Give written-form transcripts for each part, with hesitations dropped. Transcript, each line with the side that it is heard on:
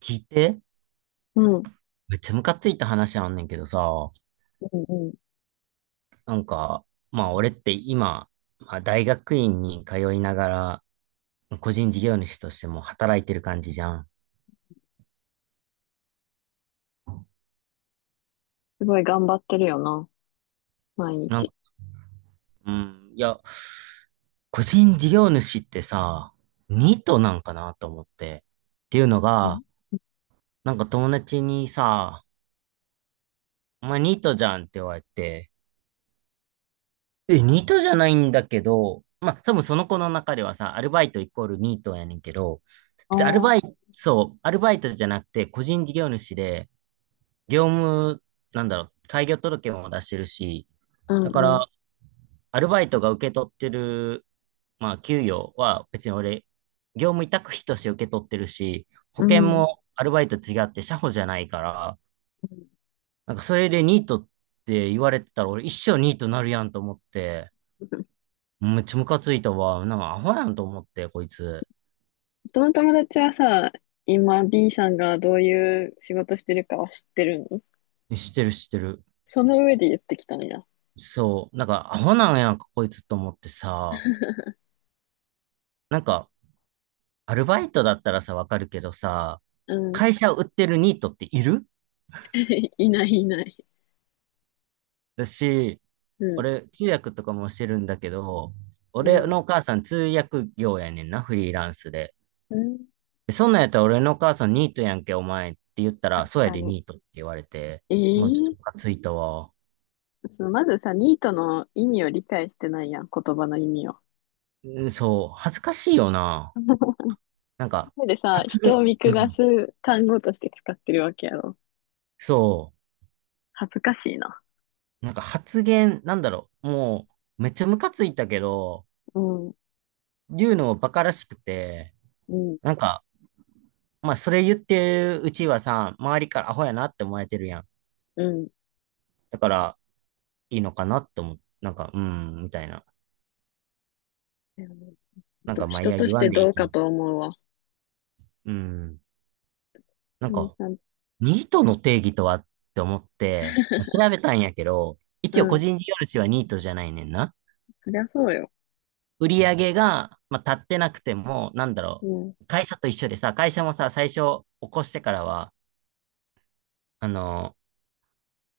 right: 聞いて、
left: うん。うん
right: めっちゃムカついた話あんねんけどさ、
left: うんうん。
right: なんか、まあ俺って今、まあ、大学院に通いながら、個人事業主としても働いてる感じじゃん。
left: すごい頑張ってるよな。毎
right: なんか、
left: 日。
right: うん、いや、個人事業主ってさ、ニートなんかなと思って。っていうの
left: あ
right: が、なんか友達にさ、お前ニートじゃんって言われて、え、ニートじゃないんだけど、まあ、多分その子の中ではさ、アルバイトイコールニートやねんけど、
left: あ、
right: 別にアル
left: ー
right: バイト、そう、アルバイトじゃなくて、個人事業主で、業務、なんだろう、開業届も出してるし、
left: う
right: だか
left: んうん。
right: ら、アルバイトが受け取ってる、まあ、給与は別に俺、業務委託費として受け取ってるし、保
left: う
right: 険
left: ん。
right: もアルバイト違って社保じゃないから、
left: うん。
right: なんかそれでニートって言われてたら、俺一生ニートなるやんと思って、めっちゃムカついたわ。なんかアホやんと思って、こいつ。
left: その友達はさ、今 B さんがどういう仕事してるかは知ってるの？
right: 知ってる知ってる。
left: その上で言ってきたんや。
right: そう。なんかアホなんやんか、こいつと思ってさ。なんか、アルバイトだったらさ、わかるけどさ、
left: うん。
right: 会社を売ってるニートっている
left: いないいない。
right: だし、
left: うん。
right: 俺、通訳とかもしてるんだけど、
left: う
right: 俺
left: ん。
right: のお母さん通訳業やねんな、フリーランスで。
left: うん。
right: でそんなんやったら俺のお母さんニートやんけ、お前って言ったら、
left: 確
right: そうや
left: か
right: で
left: に。
right: ニートって言われて、もうちょっと
left: え
right: ム
left: え、
right: カついたわ。
left: そのまずさ、ニートの意味を理解してないやん、言葉の意味を。
right: うん、そう、恥ずかしいよな。なんか、
left: でさ、
right: 発
left: 人を
right: 言、
left: 見
right: う
left: 下
right: ん。
left: す単語として使ってるわけやろ。
right: そ
left: 恥ずかしいな。
right: う、なんか発言、なんだろう、もう、めっちゃムカついたけど、
left: うん、
right: 言うのもバカらしくて、
left: うん、
right: なんか、まあ、それ言ってるうちはさ、周りからアホやなって思われてるやん。
left: うん。
right: だから、いいのかなって思う。なんか、うん、みたいな。
left: うん。
right: なん
left: ど
right: か、まあ、い
left: 人
right: や、
left: と
right: 言
left: し
right: わ
left: て
right: んでい
left: ど
right: い
left: う
right: と
left: か
right: 思
left: と思うわ。
right: う。うん。な
left: う
right: ん
left: ん
right: か、
left: さ、
right: ニートの定義とはって思って、調べたんやけど、
left: う
right: 一応個
left: ん、
right: 人事業主はニートじゃないねんな。
left: そりゃそうよ。
right: 売り上げが、まあ、立ってなくても、なんだ
left: う
right: ろ
left: ん、
right: う、会社と一緒でさ、会社もさ、最初起こしてからは、あのー、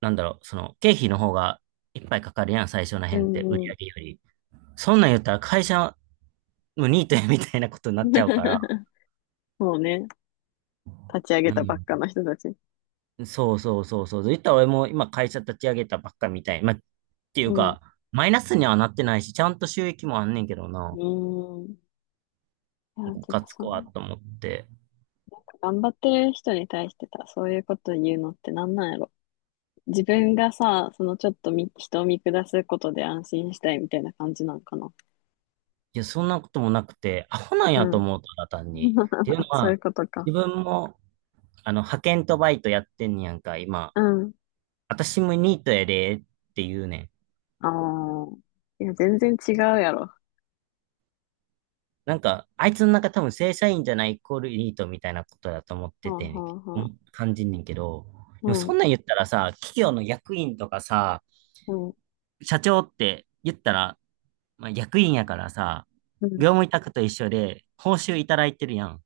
right: なんだろう、その、経費の方がいっぱいかかるやん、最初の
left: う
right: 辺って、売
left: ん、
right: り
left: うん。
right: 上げより。そんなん言ったら会社のニートやみたいなことになっちゃうから、
left: そうね。立ち上げたばっ
right: う
left: かの人たち。
right: ん、そうそうそうそう。言ったら俺も今会社立ち上げたばっかみたい。まあ、っていう
left: うん、
right: か、マイナスにはなってないし、ちゃんと収益もあんねんけどな、
left: うん。いや、
right: ム
left: て
right: カ
left: か
right: つ
left: さ、
right: くわと思って。
left: 頑張ってる人に対してさ、そういうこと言うのってなんなんやろ。自分がさ、そのちょっとみ人を見下すことで安心したいみたいな感じなんかな。
right: いや、そんなこともなくて、アホなん
left: う
right: やと
left: ん。
right: 思う、ただ単に。っていうの
left: そういう
right: は、
left: ことか。
right: 自分も、派遣とバイトやってんねやんか、今。
left: うん。
right: 私もニートやで、って言うねん。
left: ああ。いや、全然違うやろ。
right: なんか、あいつの中多分正社員じゃないイコールニートみたいなことだと思っ
left: は
right: て
left: あ、は
right: て、
left: あ、
right: う
left: は
right: ん、
left: あ。
right: 感じんねんけど、
left: う
right: でもそ
left: ん、
right: んなん言ったらさ、企業の役員とかさ、
left: うん、
right: 社長って言ったら、まあ、役員やからさ、
left: うん、
right: 業務委託と一緒で報酬いただいてるやん。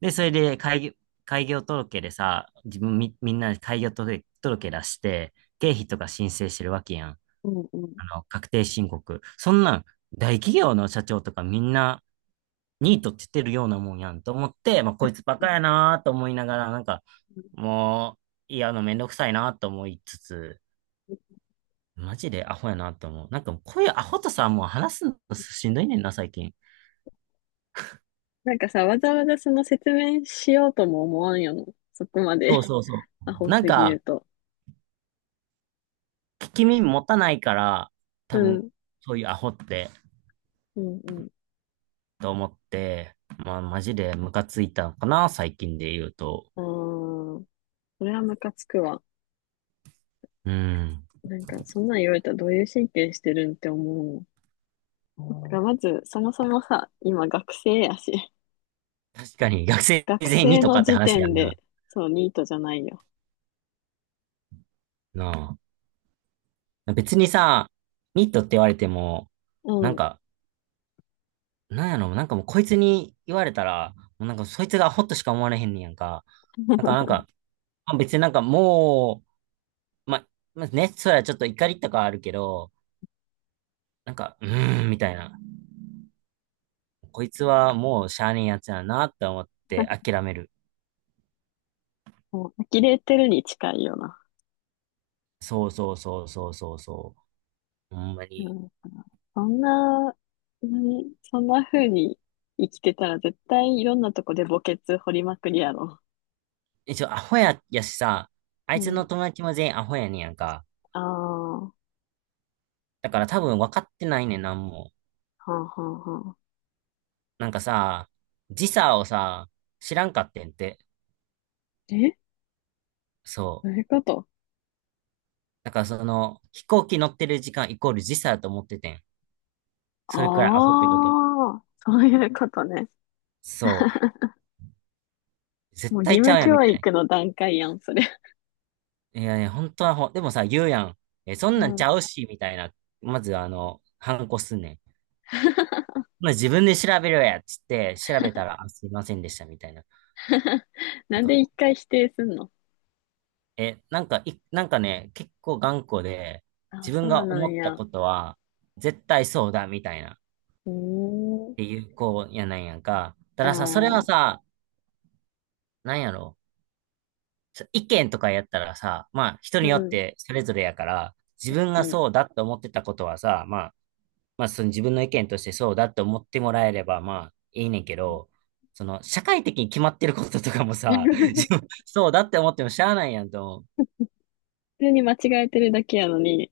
right: で、それで開業届でさ、自分み、みんなで開業届、届出して、経費とか申請してるわけやん。
left: うん、うん。
right: 確定申告。そんなん、大企業の社長とかみんな、ニートって言ってるようなもんやんと思って、まあ、こいつバ
left: う
right: カ
left: ん。
right: やなーと思いながら、なんか、もう、いや、めんどくさいなーと思いつつ、マジでアホやなと思う。なんか、こういうアホとさ、もう話すのしんどいねんな、最近。
left: なんかさ、わざわざその説明しようとも思わんよな。そこま
right: そ
left: で。
right: うそうそ
left: ア
right: う。
left: ホ
right: なん
left: すぎる
right: か、
left: と。
right: 聞き耳持たないから、
left: う
right: 多分、
left: ん、
right: そういうアホって、
left: うん、うん。
right: と思って、まあ、マジでムカついたのかな、最近で言うと。
left: ああ、それはムカつくわ。
right: うん。
left: なんか、そんなん言われたらどういう神経してるんって思うもん。だからまず、そもそもさ、今学生やし、
right: 確かに、学生
left: 学
right: 全員に
left: 生
right: とか
left: の
right: って
left: 時
right: 話や
left: 点
right: んな。
left: で、そう、ニートじゃないよ。
right: なあ。別にさ、ニットって言われても、
left: う
right: なん
left: ん。
right: か、なんやろ、なんかもうこいつに言われたら、もうなんかそいつがアホっとしか思われへんねんやんか。なんか、なん か、まあ別になんかもう、まあ、まあね、そりゃちょっと怒りとかあるけど、なんか、うーん、みたいな。こいつはもうしゃあねえやつやなって思って諦める。
left: もう、呆れてるに近いよな。
right: そうそうそうそうそうそう。ほんま
left: う
right: に。
left: ん。そんな、何そんな風に生きてたら絶対いろんなとこで墓穴掘りまくりやろ。
right: 一応アホや、やしさ、あ
left: う
right: いつの
left: ん。
right: 友達も全員アホやねんやんか。
left: ああ、は
right: だから多分分かってないねん、なんも。
left: あ、はあ、はあ。
right: なんかさ、時差をさ、知らんかってんって。
left: え、
right: そ
left: どう
right: う。
left: いうこと？
right: だからその、飛行機乗ってる時間イコール時差だと思っててん。それくらいアホってこと。
left: あ、あーそういうことね。
right: そう。絶
left: もう義
right: 対ち
left: 務
right: ゃうやんみ
left: 教
right: たいな。
left: 育の段階やん、それ。
right: いやね、本当はでもさ、言うやん。え、そん
left: う
right: なんち
left: ん。
right: ゃうし、みたいな。まず、反抗すんねん。まあ、自分で調べろや、つって、調べたら、あ、すいませんでした、みたいな。な
left: な
right: ん
left: んで
right: か
left: 一回否定すんの？
right: なんか、なんかね、結構頑固で、
left: あ
right: 自
left: あ、そ
right: 分
left: う
right: が
left: な
right: 思
left: ん
right: った
left: や。
right: ことは、絶対そうだ、みたいな、っ
left: うーん。
right: ていう子やなんやんか。た
left: あ
right: ださ、それは
left: あ、
right: さ、なんやろ、意見とかやったらさ、まあ、人
left: う
right: によっ
left: ん、
right: てそれぞれやから、自分が
left: うん。
right: そうだって思ってたことはさ、まあ、まあ、その自分の意見としてそうだって思ってもらえれば、まあ、いいねんけど、その、社会的に決まってることとかも
left: 普
right: さ、自分、そうだって思ってもしゃあないやんと思う。
left: 通に間違えてるだけやのに、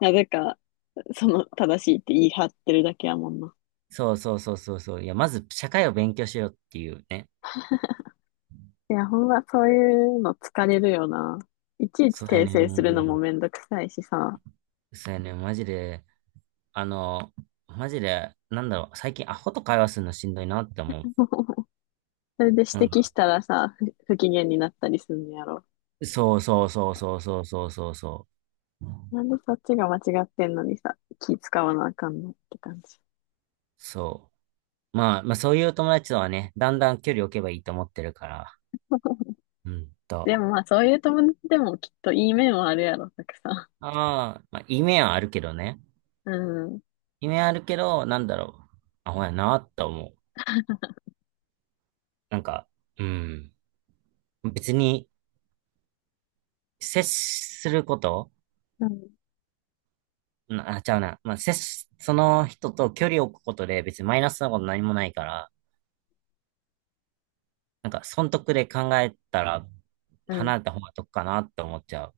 left: なぜかその正しいって言い張ってるだけやもんな。
right: そうそうそうそうそう。いや、まず社会を勉強しようっていうね。
left: いや、ほんまそういうの疲れるよな。いちいち
right: そうや
left: 訂
right: ねん。
left: 正するの
right: も
left: もめんどくさいしさ。
right: うそうやねん。マジで、あの、マジで、なんだろう、最近アホと会話するのしんどいなって思う。
left: それで指
right: なん
left: 摘し
right: か、
left: たらさ、不機嫌になったりすんのやろ。
right: そうそうそうそうそうそうそうそう。
left: なんでそっちが間違ってんのにさ、気使わなあかんのって感じ。
right: そう。まあ、まあそういう友達とはね、だんだん距離を置けばいいと思ってるから。うんと。
left: でもまあそういう友達でもきっといい面はあるやろ、たくさ
right: ああ、まあ、夢はあるけどね。
left: ん。うん。
right: 夢はあるけど、なんだろう。あ、ほやなって思う。なんか、うん。別に、接すること、
left: うん。
right: なあ、ちゃうな。まあ、その人と距離を置くことで別にマイナスなこと何もないから、なんか、損得で考えたら、
left: う
right: 離
left: ん。
right: れた方が得かなって思っちゃう。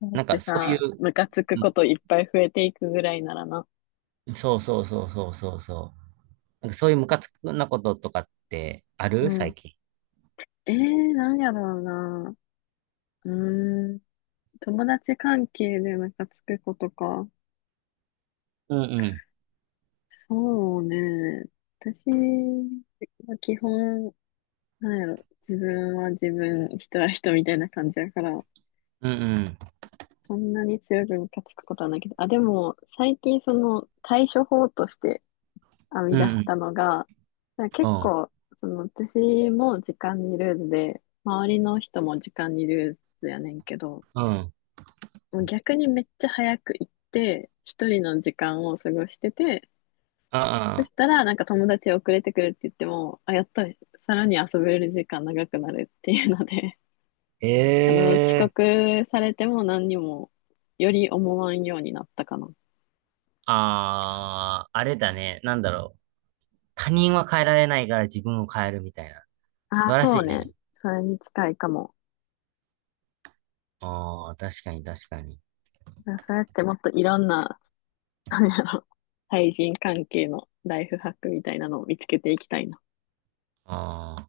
left: だっ
right: なんか、
left: て
right: そうい
left: さ、
right: う、
left: ムカつく
right: う
left: こと
right: ん、
left: いっぱい増えていくぐらいならな。
right: そうそうそうそうそうそう。なんか、そういうムカつくなこととかってあ
left: う
right: る最
left: ん。
right: 近。
left: ええー、なんやろうな。うーん。友達関係でムカつくことか。
right: うんうん。
left: そうね。私は基本、なんやろ、自分は自分、人は人みたいな感じやから、
right: うんうん。
left: そんなに強くムカつくことはないけど、あ、でも、最近その対処法として編
right: う
left: み
right: ん
left: 出
right: う
left: し
right: ん。
left: たのが、なんか
right: う
left: 結
right: ん。
left: 構、その私も時間にルーズで、周りの人も時間にルーズやねんけど、
right: うん、
left: もう逆にめっちゃ早く行って、一人の時間を過ごしてて、
right: あ
left: そ
right: あ、
left: したら、なんか友達遅れてくるって言っても、あ、やっとさらに遊べる時間長くなるっていうので、あの、
right: え
left: 遅
right: え、
left: 刻されても何にもより思わんようになったかな。
right: ああ、あれだね。なんだろう。他人は変えられないから自分を変えるみたいな。素
left: ああ、
right: 晴らし
left: そう
right: い
left: ね。
right: ね。
left: それに近いかも。
right: ああ、確かに確かに。
left: だからそうやってもっといろんな、なんやろ、対人関係のライフハックみたいなのを見つけていきたいな。
right: あ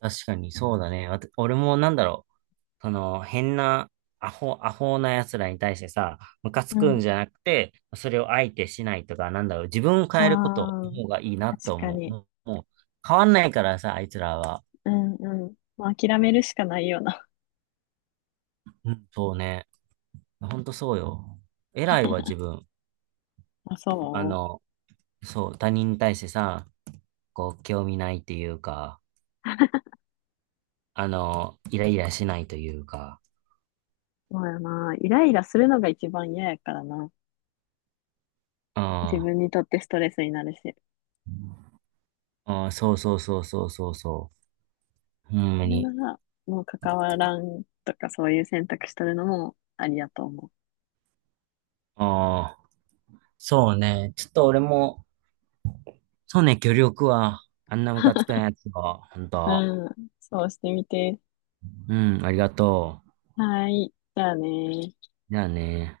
right: あ、確かにそうだね。俺もなんだろう。その、変な、アホ、アホな奴らに対してさ、ムカつ
left: う
right: くん
left: ん。
right: じゃなくて、それを相手しないとか、なんだろう。自分を
left: あ
right: 変えること
left: あ、
right: の方がいいなと
left: 確か
right: 思う。
left: に。
right: もう、もう変わんないからさ、あいつらは。
left: うん、うん。まあ、諦めるしかないよな。
right: うん、そうね。ほんとそうよ。偉いわ、自分。
left: あ、
right: あ
left: そ
right: の、そう、他人に対してさ、こう、興味ないっていうか、イライラしないというか、
left: うそうやな。イライラするのが一番嫌やからな。
right: う
left: 自
right: ん、
left: 分にとってストレスになるし、
right: うん、そうそうそうそうそうそう、ほん
left: そ
right: ま
left: れ
right: に。
left: なら、もう関わらんとかそういう選択しとるのもありやと思う。
right: ああ、そうね、ちょっと俺も、そうね、協力は、あんなムカつくな やつは、ほんと。
left: うん、そうしてみて。
right: うん、ありがとう。
left: はい、じゃあね。
right: じゃあね。